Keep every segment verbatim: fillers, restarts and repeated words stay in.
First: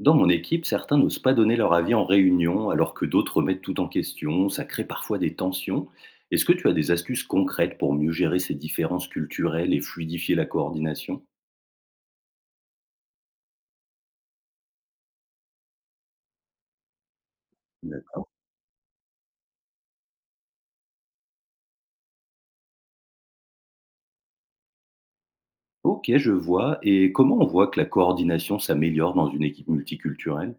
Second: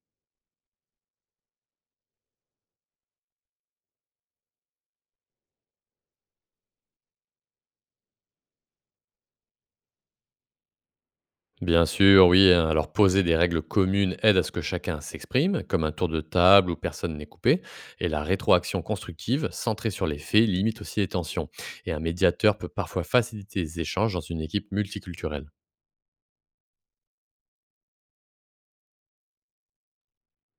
Dans mon équipe, certains n'osent pas donner leur avis en réunion, alors que d'autres remettent tout en question. Ça crée parfois des tensions. Est-ce que tu as des astuces concrètes pour mieux gérer ces différences culturelles et fluidifier la coordination? Bien sûr, oui, hein. Alors poser des règles communes aide à ce que chacun s'exprime, comme un tour de table où personne n'est coupé, et la D'accord. rétroaction constructive, centrée sur les faits, limite aussi les tensions. Et un médiateur peut parfois faciliter les échanges dans une équipe multiculturelle. Ok, je vois. Et comment on voit que la coordination s'améliore dans une équipe multiculturelle?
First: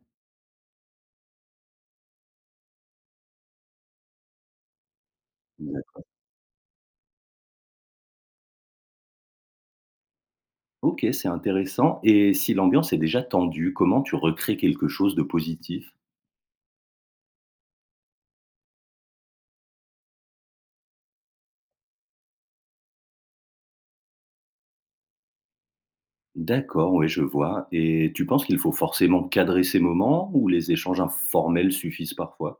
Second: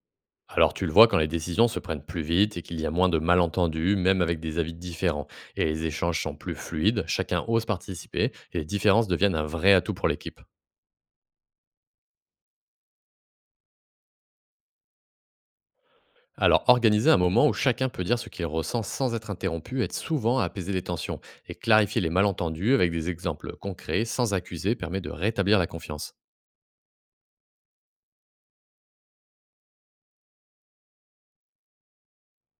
Alors tu le vois quand les décisions se prennent plus vite et qu'il y a moins de malentendus, même avec des avis différents, et les D'accord. échanges sont plus fluides, chacun ose participer, et les différences deviennent un vrai atout pour l'équipe. Ok, c'est intéressant. Et si l'ambiance est déjà tendue, comment tu recrées quelque chose de positif? Alors, organiser un moment où chacun peut dire ce qu'il ressent sans être interrompu aide souvent à apaiser les tensions et clarifier les malentendus avec des exemples concrets sans accuser permet de rétablir la confiance. D'accord, oui, je vois. Et tu penses qu'il faut forcément cadrer ces moments ou les échanges informels suffisent parfois?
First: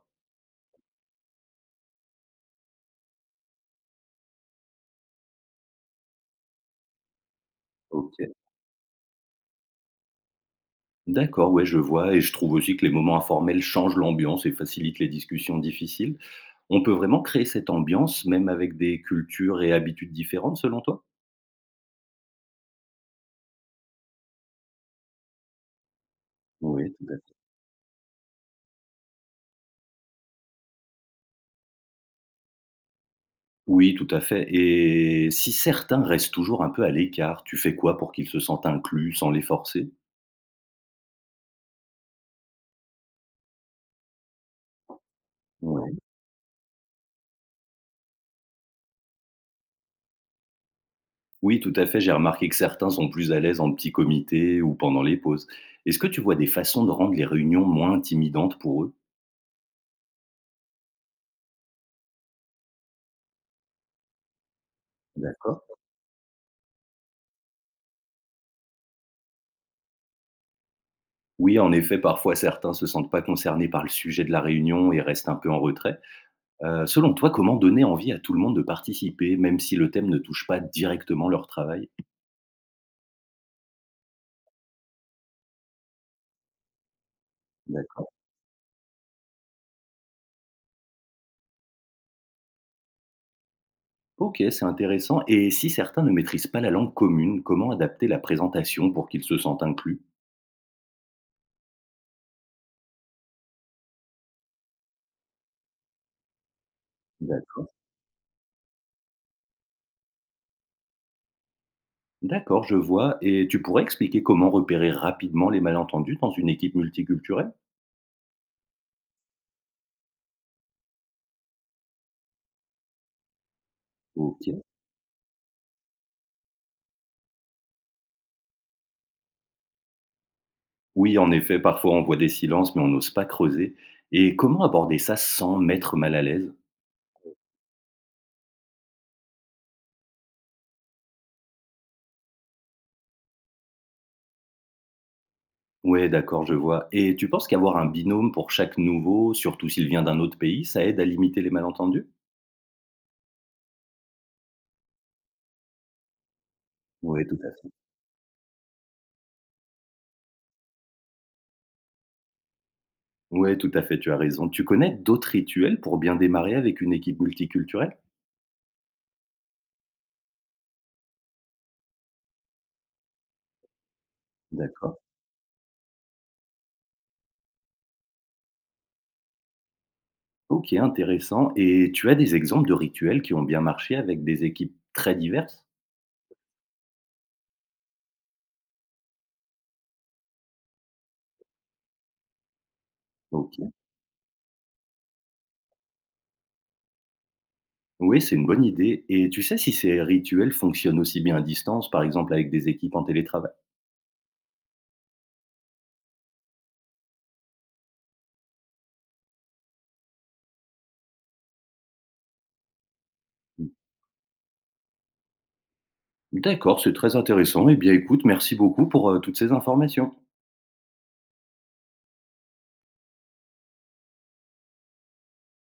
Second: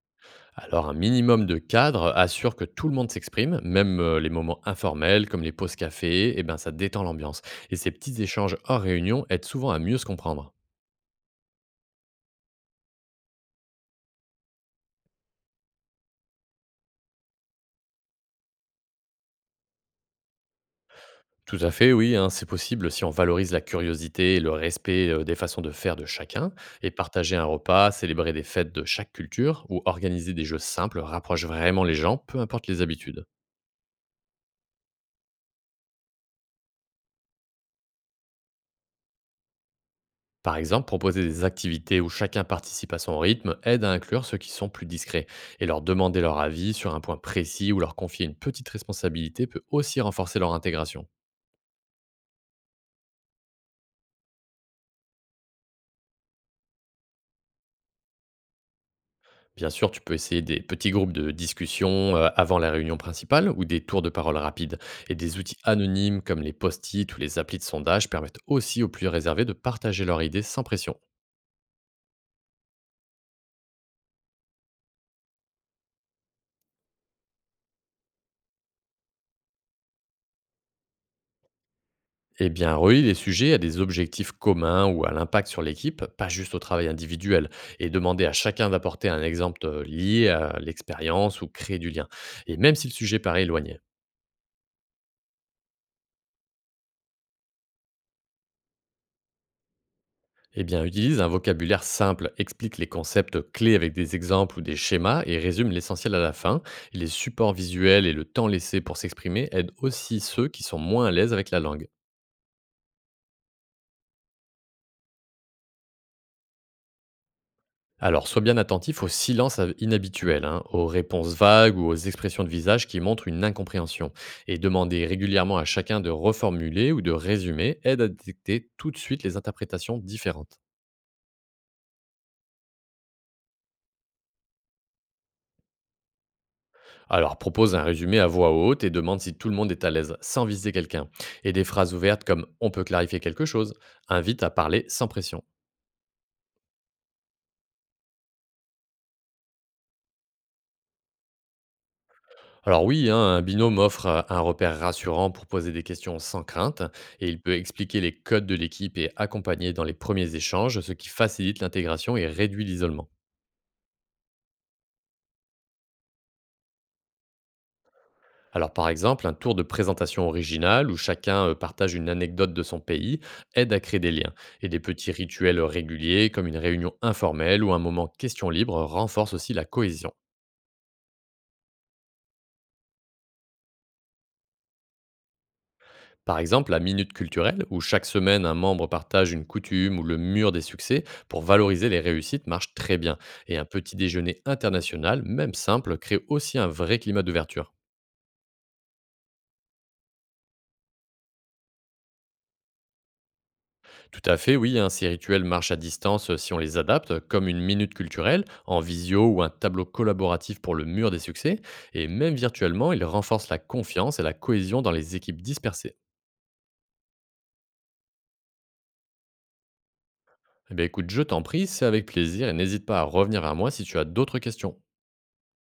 Alors, un minimum de cadre assure que tout le monde s'exprime, même euh, les moments informels comme les pauses café, et ben ça détend l'ambiance. Et ces Ok. petits échanges hors réunion aident souvent à mieux se comprendre. D'accord, ouais, je vois, et je trouve aussi que les moments informels changent l'ambiance et facilitent les discussions difficiles. On peut vraiment créer cette ambiance, même avec des cultures et habitudes différentes, selon toi? Tout à fait, oui, hein, c'est possible si on valorise la curiosité et le respect euh, des façons de faire de chacun. Et Oui, tout à fait. partager un repas, célébrer des fêtes de chaque culture ou organiser des jeux simples rapproche vraiment les gens, peu importe les habitudes. Oui, tout à fait. Et si certains restent toujours un peu à l'écart, tu fais quoi pour qu'ils se sentent inclus sans les forcer? Par exemple, proposer des activités où chacun participe à son rythme aide à inclure ceux qui sont plus discrets. Et leur Ouais. demander leur avis sur un point précis ou leur confier une petite responsabilité peut aussi renforcer leur intégration. Oui, tout à fait. J'ai remarqué que certains sont plus à l'aise en petit comité ou pendant les pauses. Est-ce que tu vois des façons de rendre les réunions moins intimidantes pour eux? Bien sûr, tu peux essayer des petits groupes de discussion euh, avant la réunion principale ou des tours de parole rapides. Et des outils D'accord. anonymes comme les post-it ou les applis de sondage permettent aussi aux plus réservés de partager leurs idées sans pression. Oui, en effet, parfois certains se sentent pas concernés par le sujet de la réunion et restent un peu en retrait. Heu, selon toi, comment donner envie à tout le monde de participer, même si le thème ne touche pas directement leur travail? Eh bien, relie les sujets à des objectifs communs ou à l'impact sur l'équipe, pas juste au travail individuel, et D'accord. demander à chacun d'apporter un exemple euh, lié à l'expérience ou créer du lien. Et même si le sujet paraît éloigné. OK, c'est intéressant, et si certains ne maîtrisent pas la langue commune, comment adapter la présentation pour qu'ils se sentent inclus? Eh bien, utilise un vocabulaire simple, explique les concepts clés avec des exemples ou des schémas et résume l'essentiel à la fin. Et les supports D'accord. visuels et le temps laissé pour s'exprimer aident aussi ceux qui sont moins à l'aise avec la langue. D'accord, je vois, et tu pourrais expliquer comment repérer rapidement les malentendus dans une équipe multiculturelle? Alors, sois bien attentif aux silences av- inhabituels, hein, aux réponses vagues ou aux expressions de visage qui montrent une incompréhension. Et OK. demander régulièrement à chacun de reformuler ou de résumer aide à détecter tout de suite les interprétations différentes. Oui, en effet, parfois on voit des silences, mais on n'ose pas creuser, et comment aborder ça sans mettre mal à l'aise? Alors propose un résumé à voix haute et demande si tout le monde est à l'aise, sans viser quelqu'un. Et des phrases ouvertes comme on peut clarifier quelque chose, invite à parler sans pression. Ouais, d'accord, je vois. Et tu penses qu'avoir un binôme pour chaque nouveau, surtout s'il vient d'un autre pays, ça aide à limiter les malentendus? Alors oui, hein, un binôme offre euh, un repère rassurant pour poser des questions sans crainte, Ouais, et tout il à peut fait. expliquer les codes de l'équipe et accompagner dans les premiers échanges, ce qui facilite l'intégration et réduit l'isolement. Ouais, tout à fait, tu as raison. Tu connais d'autres rituels pour bien démarrer avec une équipe multiculturelle? Alors par exemple, un tour de présentation original où chacun euh, partage une anecdote de son pays aide à créer des liens. Et des D'accord. petits rituels réguliers comme une réunion informelle ou un moment question libre renforcent aussi la cohésion. Ok, intéressant. Et tu as des exemples de rituels qui ont bien marché avec des équipes très diverses? Par exemple, la minute culturelle où chaque semaine un membre partage une coutume ou le mur des succès pour valoriser les réussites marche très bien. Ok. Et un petit déjeuner international, même simple, crée aussi un vrai climat d'ouverture. Oui, c'est une bonne idée. Et tu sais si ces rituels fonctionnent aussi bien à distance, par exemple avec des équipes en télétravail? Tout à fait, oui, hein, ces rituels marchent à distance euh, si on les adapte, comme une minute culturelle, en visio ou un tableau collaboratif pour le mur des succès, et même virtuellement, ils renforcent la confiance et la cohésion dans les équipes dispersées. D'accord, c'est très intéressant. Eh bien, écoute, merci beaucoup pour euh, toutes ces informations. Eh bien écoute, je t'en prie, c'est avec plaisir, et n'hésite pas à revenir vers moi si tu as d'autres questions.